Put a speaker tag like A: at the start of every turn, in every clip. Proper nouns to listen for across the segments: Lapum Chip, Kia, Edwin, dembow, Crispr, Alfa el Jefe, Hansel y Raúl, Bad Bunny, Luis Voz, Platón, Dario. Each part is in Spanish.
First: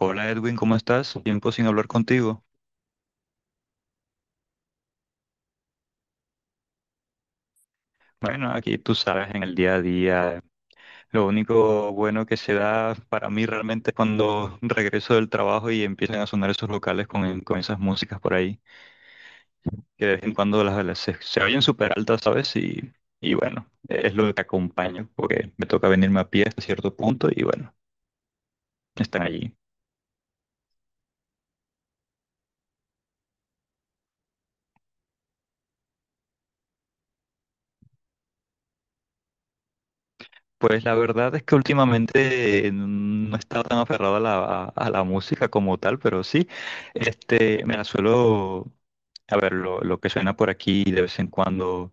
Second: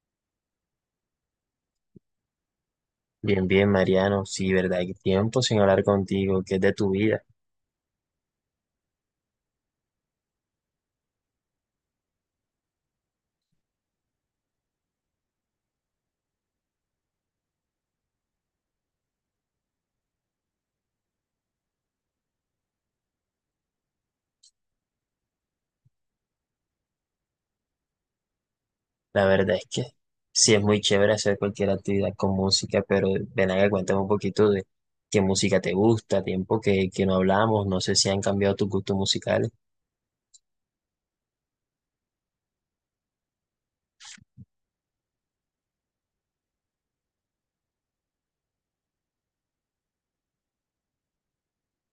A: Hola Edwin, ¿cómo estás? Tiempo sin hablar contigo.
B: Bien, bien, Mariano. Sí, verdad, hay tiempo sin hablar contigo, que es de tu vida.
A: Bueno, aquí tú sabes, en el día a día, lo único bueno que se da para mí realmente es cuando regreso del trabajo y empiezan a sonar esos locales con esas músicas por ahí, que de vez en cuando se oyen súper altas, ¿sabes? Y bueno, es lo que acompaño, porque me toca venirme a pie hasta cierto punto y bueno, están
B: La
A: allí.
B: verdad es que sí es muy chévere hacer cualquier actividad con música, pero ven acá, cuéntame un poquito de qué música te gusta, tiempo que no hablamos, no sé si han cambiado tus gustos musicales.
A: Pues la verdad es que últimamente no he estado tan aferrado a a la música como tal, pero sí, me la suelo, a ver, lo que suena por aquí de vez en cuando,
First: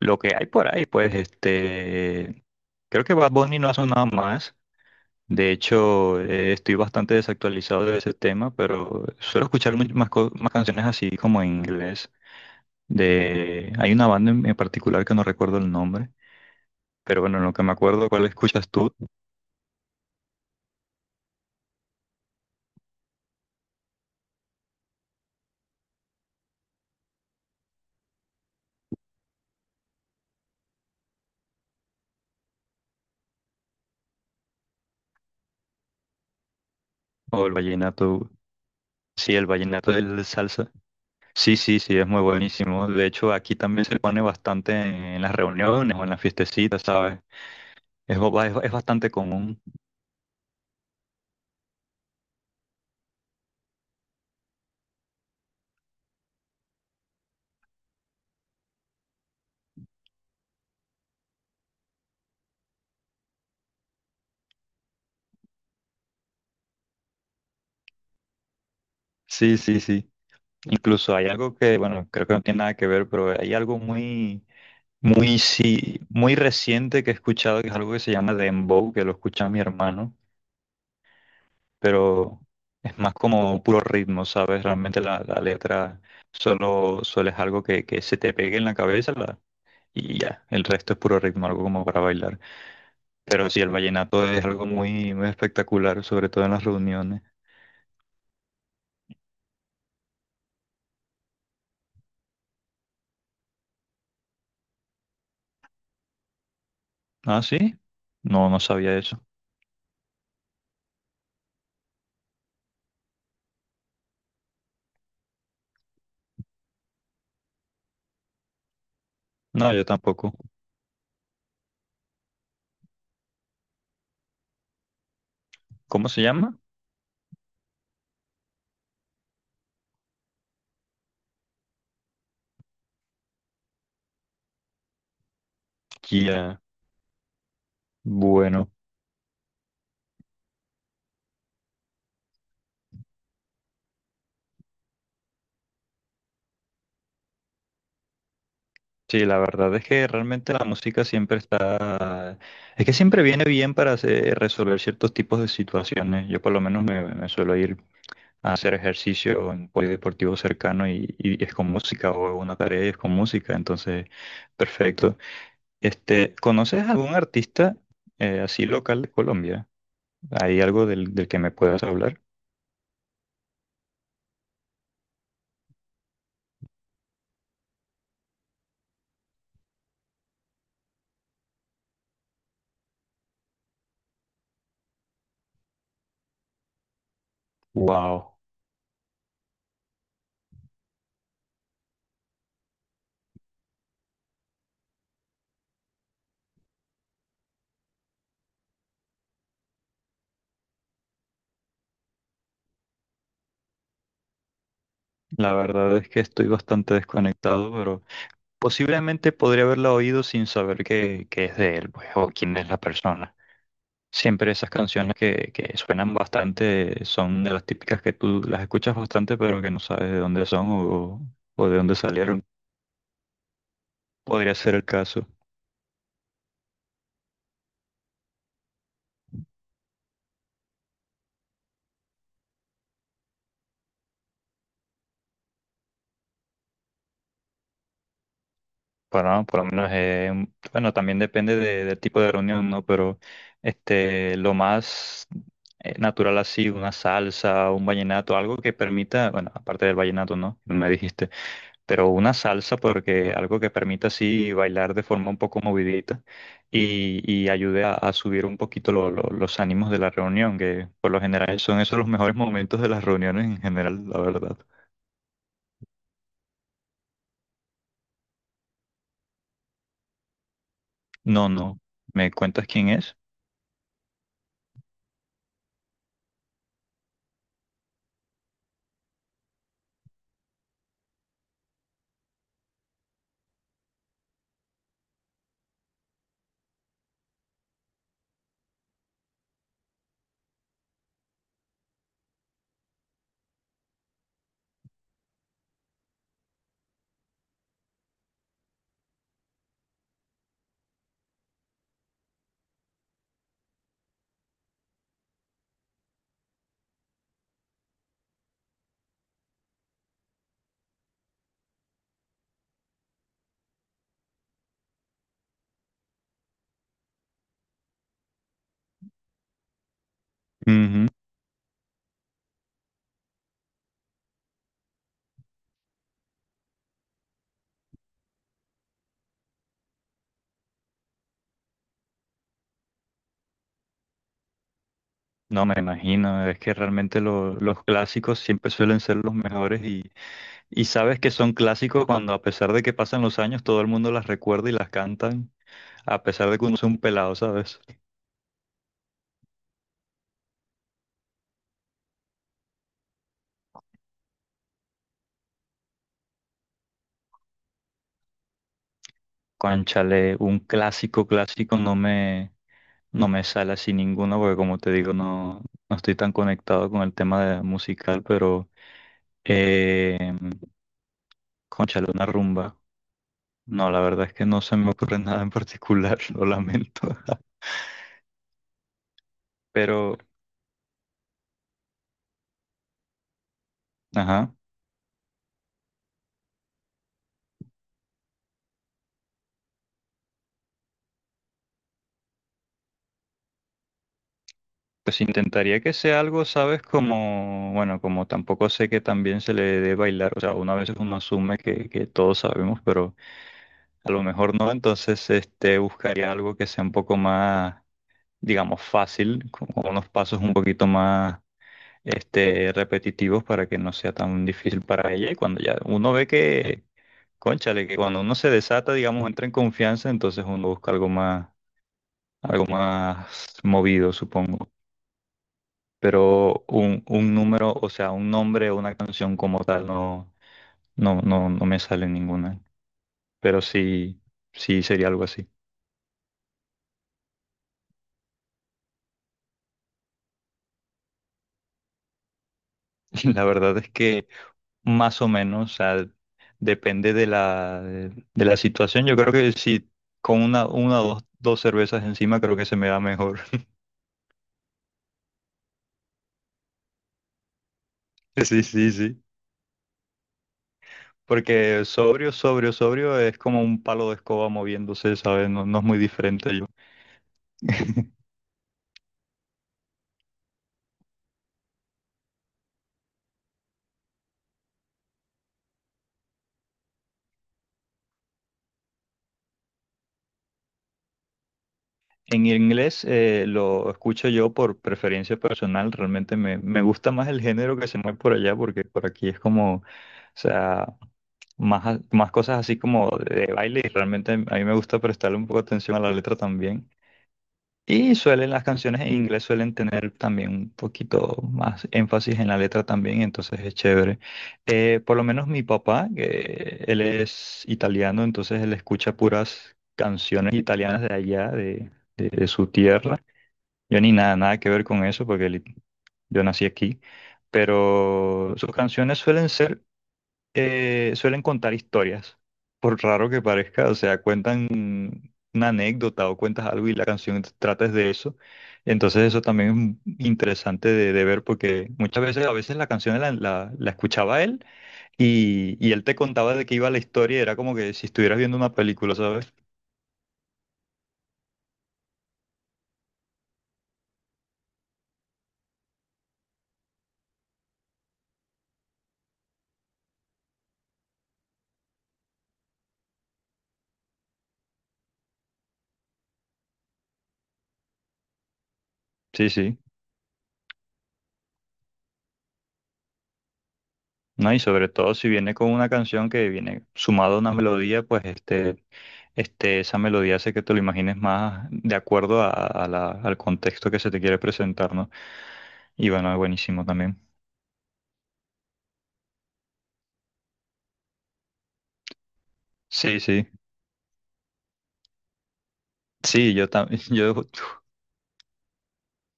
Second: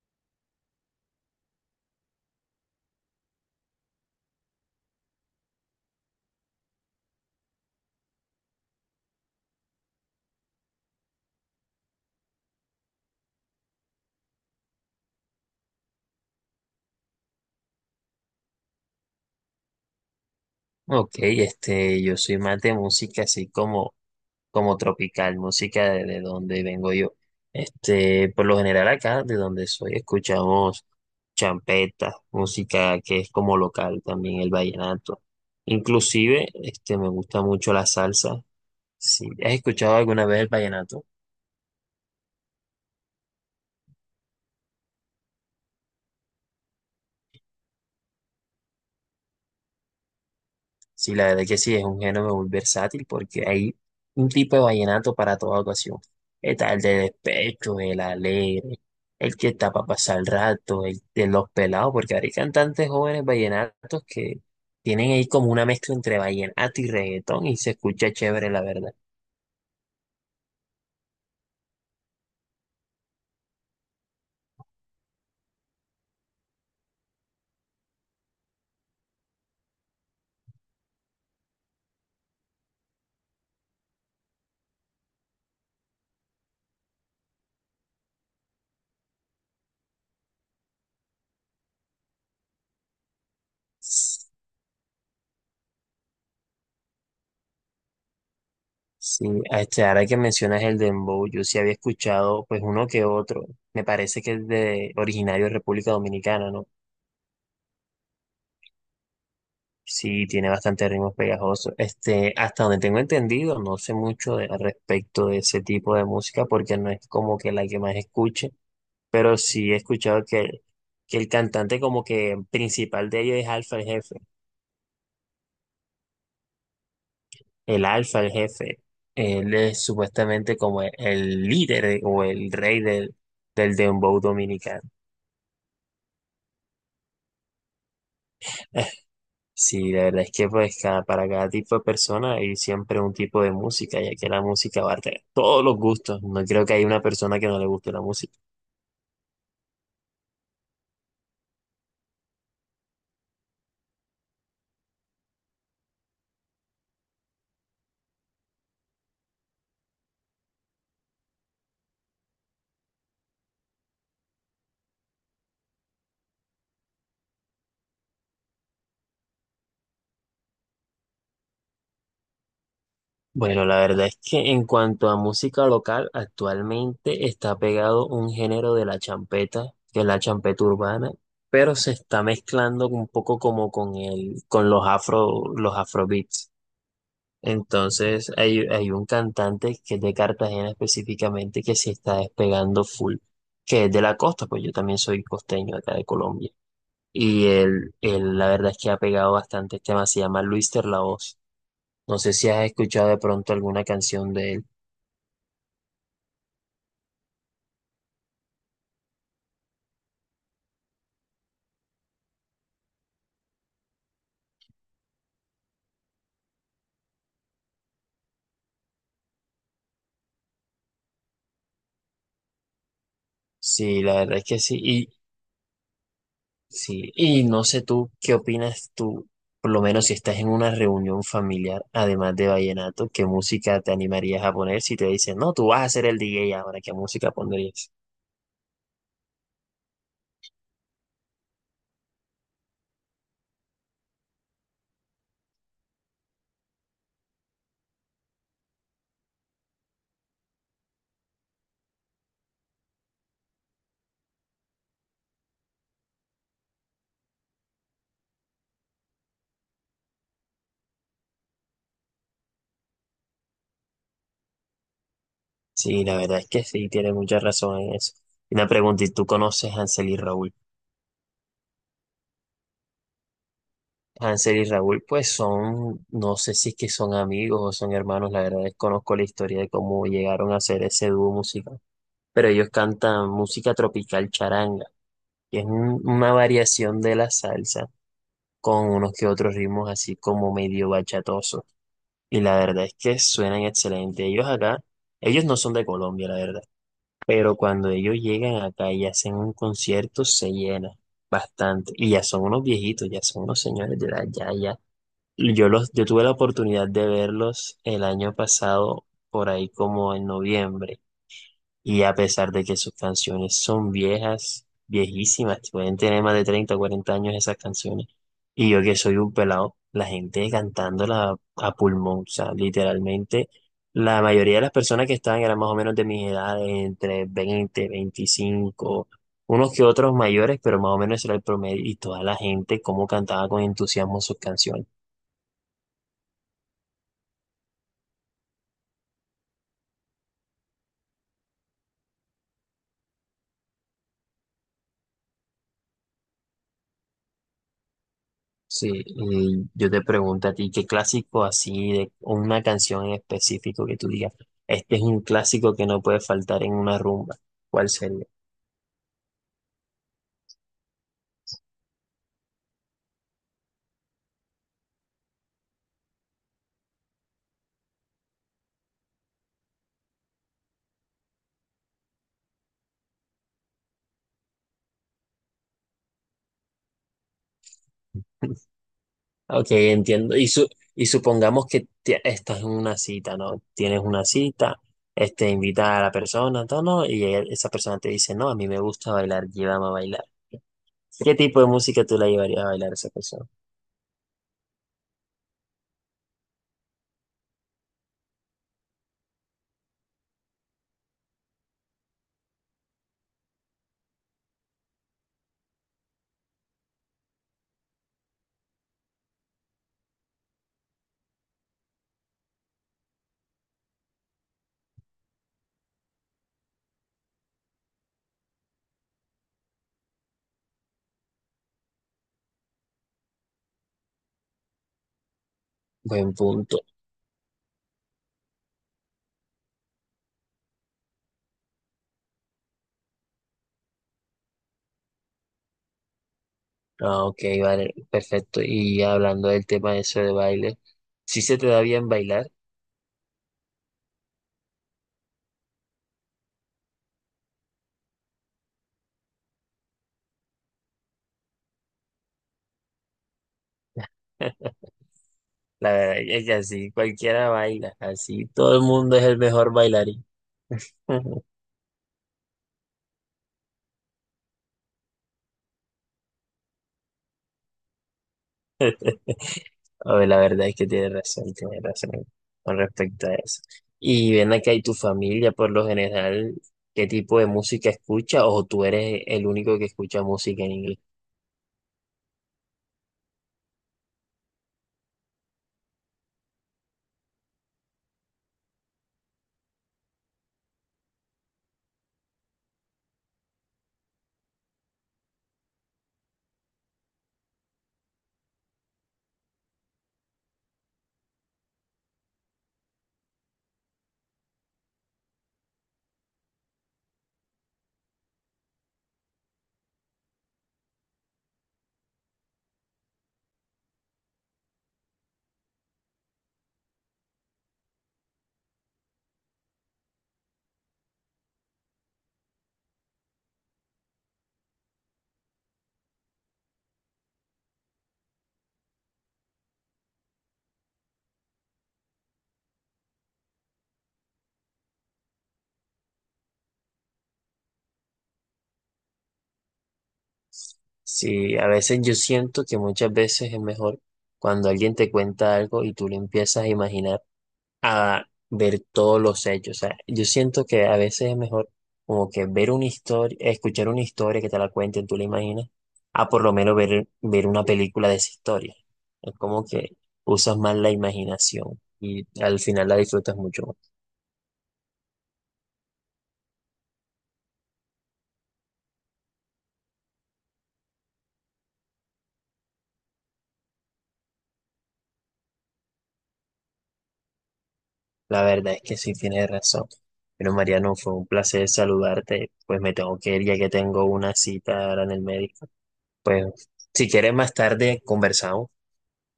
A: lo que hay por ahí, pues este, creo que Bad Bunny no ha sonado más, de hecho estoy bastante desactualizado de ese tema, pero suelo escuchar más canciones así como en inglés, de, hay una banda en particular que no recuerdo el nombre, pero bueno, en lo que me acuerdo, ¿cuál escuchas tú?
B: Ok, este, yo soy más de música así como tropical, música de donde vengo yo. Este, por lo general acá, de donde soy, escuchamos champeta, música que es como local también, el vallenato. Inclusive, este, me gusta
A: O el
B: mucho la
A: vallenato,
B: salsa. Si,
A: sí, el
B: ¿has
A: vallenato
B: escuchado
A: del
B: alguna vez el
A: salsa.
B: vallenato?
A: Sí, sí, sí, es muy buenísimo. De hecho, aquí también se pone bastante en las reuniones o en las fiestecitas, ¿sabes? Es bastante común.
B: Sí, la verdad que sí, es un género muy versátil porque hay un tipo de vallenato para toda ocasión. Está el de despecho, el alegre, el que está para pasar el rato, el de los pelados, porque ahora hay cantantes jóvenes vallenatos que tienen ahí como una mezcla entre vallenato y reggaetón y se escucha chévere, la verdad.
A: Sí, sí, sí. Incluso hay algo que, bueno, creo que no tiene nada que ver, pero hay algo muy reciente que he escuchado, que es algo que se llama dembow, que lo escucha mi hermano, pero es más como puro ritmo, ¿sabes? Realmente la letra solo es algo que se te pegue en la cabeza. Y ya, el resto es puro ritmo, algo como para bailar. Pero sí, el vallenato es algo muy, muy espectacular, sobre todo en las reuniones.
B: Sí, este, ahora que mencionas el dembow, yo sí había escuchado pues uno que otro. Me parece que es de originario de República Dominicana, ¿no?
A: Ah, sí, no sabía eso.
B: Sí, tiene bastante ritmos pegajosos. Este, hasta donde tengo entendido, no sé mucho al respecto de ese tipo de música porque no es como que la que más escuche, pero
A: No,
B: sí he
A: yo
B: escuchado
A: tampoco.
B: que el cantante como que principal de ellos es Alfa el Jefe.
A: ¿Cómo se llama?
B: El Alfa el Jefe, él es supuestamente como el líder, o el rey del dembow dominicano.
A: Kia. Bueno,
B: Sí, la verdad es que pues cada, para cada tipo de persona hay siempre un tipo de música, ya que la música abarca todos los gustos. No creo que haya una persona que no le guste la música.
A: sí, la verdad es que realmente la música siempre está, es que siempre viene bien para resolver ciertos tipos de situaciones. Yo por lo menos me suelo ir a hacer ejercicio en polideportivo cercano y es con música o una tarea y es con música, entonces, perfecto. Este, ¿conoces algún artista así local de Colombia? ¿Hay algo del que me puedas hablar?
B: Bueno, la verdad es que en cuanto a música local, actualmente está pegado un género de la champeta, que es la champeta urbana, pero se está mezclando un poco como con el, con los afro, los afrobeats. Entonces
A: Wow,
B: hay un cantante que es de Cartagena específicamente que se está despegando full, que es de la costa, pues yo también soy costeño acá de Colombia. Y él la verdad es que ha pegado bastantes temas, se llama Luis Voz. No sé si has escuchado de pronto alguna canción de él.
A: la verdad es que estoy bastante desconectado, pero posiblemente podría haberla oído sin saber que es de él, pues, o quién es la persona. Siempre esas canciones que suenan bastante son de las típicas que tú las escuchas bastante, pero que no sabes de dónde son o de dónde salieron.
B: Sí, la verdad es
A: Podría
B: que
A: ser
B: sí.
A: el
B: Y,
A: caso.
B: sí. Y no sé tú, ¿qué opinas tú? Por lo menos si estás en una reunión familiar, además de vallenato, ¿qué música te animarías a poner si te dicen, no, tú vas a ser el DJ ahora, ¿qué música pondrías?
A: Bueno, por lo menos, bueno, también depende del tipo de reunión, ¿no? Pero este, lo más natural así, una salsa, un vallenato, algo que permita, bueno, aparte del vallenato, ¿no? Me dijiste, pero una salsa porque algo que permita así bailar de forma un poco movidita y ayude a subir un poquito los ánimos de la reunión, que por lo general son esos los mejores momentos de las reuniones en general, la verdad.
B: Sí, la verdad es que sí, tiene mucha razón en eso. Y una pregunta, ¿y tú conoces a Hansel y Raúl?
A: No, no, ¿me cuentas quién es?
B: Hansel y Raúl, pues son, no sé si es que son amigos o son hermanos, la verdad desconozco la historia de cómo llegaron a ser ese dúo musical. Pero ellos cantan música tropical charanga, que es una variación de la salsa con unos que otros ritmos así como medio bachatosos. Y la verdad es que suenan excelente. Ellos acá, ellos no son de Colombia, la verdad. Pero cuando ellos llegan acá y hacen un concierto, se llena bastante. Y ya son unos viejitos, ya son unos señores de edad, ya, ya. Y yo los, yo tuve la oportunidad de verlos el año pasado, por ahí como en noviembre. Y a pesar de que sus canciones son viejas, viejísimas, pueden tener más de 30, o 40 años esas canciones. Y yo que soy un pelado, la gente cantándola a pulmón, o sea, literalmente, la mayoría de las personas que estaban eran más o menos de mi edad, entre 20, 25, unos que otros mayores, pero más o menos ese era el promedio. Y toda la gente, cómo cantaba con entusiasmo sus canciones.
A: No me imagino, es que realmente los clásicos siempre suelen ser los mejores y sabes que son clásicos cuando a pesar de que pasan los años todo el mundo las recuerda y las cantan, a pesar de que uno sea un pelado, ¿sabes?
B: Sí, y yo te pregunto a ti, ¿qué clásico así de o una canción en específico que tú digas? Este es un clásico que no puede faltar en una rumba. ¿Cuál sería?
A: Cónchale, un clásico clásico no me sale así ninguno porque como te digo no, no estoy tan conectado con el tema de musical, pero eh, cónchale, una rumba. No, la verdad es que no se me ocurre nada en particular, lo lamento.
B: Ok,
A: Pero,
B: entiendo. Y, y supongamos que estás en una cita, ¿no? Tienes una
A: ajá,
B: cita, este, invita a la persona, todo, ¿no? Esa persona te dice, no, a mí me gusta bailar, llévame a bailar. ¿Qué tipo de música tú la llevarías a bailar a esa persona?
A: pues intentaría que sea algo, ¿sabes? Como, bueno, como tampoco sé que también se le dé bailar, o sea, una vez uno asume que todos sabemos, pero a lo mejor no, entonces este, buscaría algo que sea un poco más, digamos, fácil, con unos pasos un poquito más este, repetitivos para que no sea tan difícil para ella. Y cuando ya uno ve que, cónchale, que cuando uno se desata, digamos, entra en confianza, entonces uno busca algo más movido, supongo.
B: Buen
A: Pero
B: punto.
A: un número, o sea, un nombre o una canción como tal no, no me sale ninguna. Pero sí, sí sería algo así.
B: Ah, ok, vale, perfecto. Y hablando del tema de eso de baile. Si se te da bien bailar.
A: La verdad es que más o menos, o sea, depende de de la situación. Yo creo que si con una o dos cervezas encima creo que se me da mejor.
B: La verdad es que así cualquiera baila, así
A: Sí,
B: todo el
A: sí,
B: mundo
A: sí.
B: es el mejor bailarín.
A: Porque sobrio es como un palo de escoba moviéndose, ¿sabes? No, no es muy diferente yo.
B: A ver, la verdad es que tienes razón con respecto a eso. Y ven acá, ¿y tu familia por lo general qué tipo de música escucha o tú eres el único que escucha música en inglés?
A: En inglés lo escucho yo por preferencia personal, realmente me gusta más el género que se mueve por allá porque por aquí es como, o sea, más cosas así como de baile y realmente a mí me gusta prestarle un poco de atención a la letra también. Y suelen, las canciones en inglés suelen tener también un poquito más énfasis en la letra también, entonces es chévere. Por lo menos mi papá, que él es italiano, entonces él escucha puras canciones italianas de allá, de su tierra. Yo ni nada, nada que ver con eso, porque yo nací aquí, pero sus canciones suelen ser, suelen contar historias, por raro que parezca, o sea, cuentan una anécdota o cuentas algo y la canción trata es de eso. Entonces eso también es interesante de ver porque muchas veces, a veces la canción la, la- la escuchaba él y él te contaba de qué iba la historia y era como que si estuvieras viendo una película, ¿sabes?
B: Sí, a veces yo siento que muchas veces es mejor cuando alguien te cuenta algo y tú le empiezas a imaginar a ver todos los hechos. O sea, yo siento que a veces es mejor como que ver una historia, escuchar una historia que te la cuenten, tú la imaginas, a por lo menos ver una película de esa historia. Es
A: Sí,
B: como
A: sí.
B: que usas más la imaginación y al final la disfrutas mucho más.
A: ¿No? Y sobre todo si viene con una canción que viene sumada a una melodía, pues este, esa melodía hace que te lo imagines más de acuerdo a al contexto que se te quiere presentar, ¿no? Y bueno, es buenísimo también.
B: La verdad es que sí tienes razón. Pero Mariano, fue un placer saludarte. Pues me
A: Sí,
B: tengo que ir
A: sí,
B: ya que tengo una cita ahora en el médico.
A: sí, yo
B: Pues
A: también,
B: si
A: yo,
B: quieres más tarde conversamos.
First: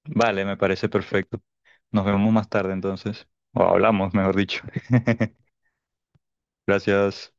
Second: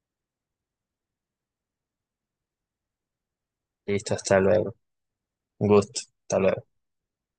A: vale, me parece perfecto. Nos vemos más tarde entonces, o hablamos,
B: Listo,
A: mejor
B: hasta
A: dicho.
B: luego. Un gusto. Hasta luego.
A: Gracias.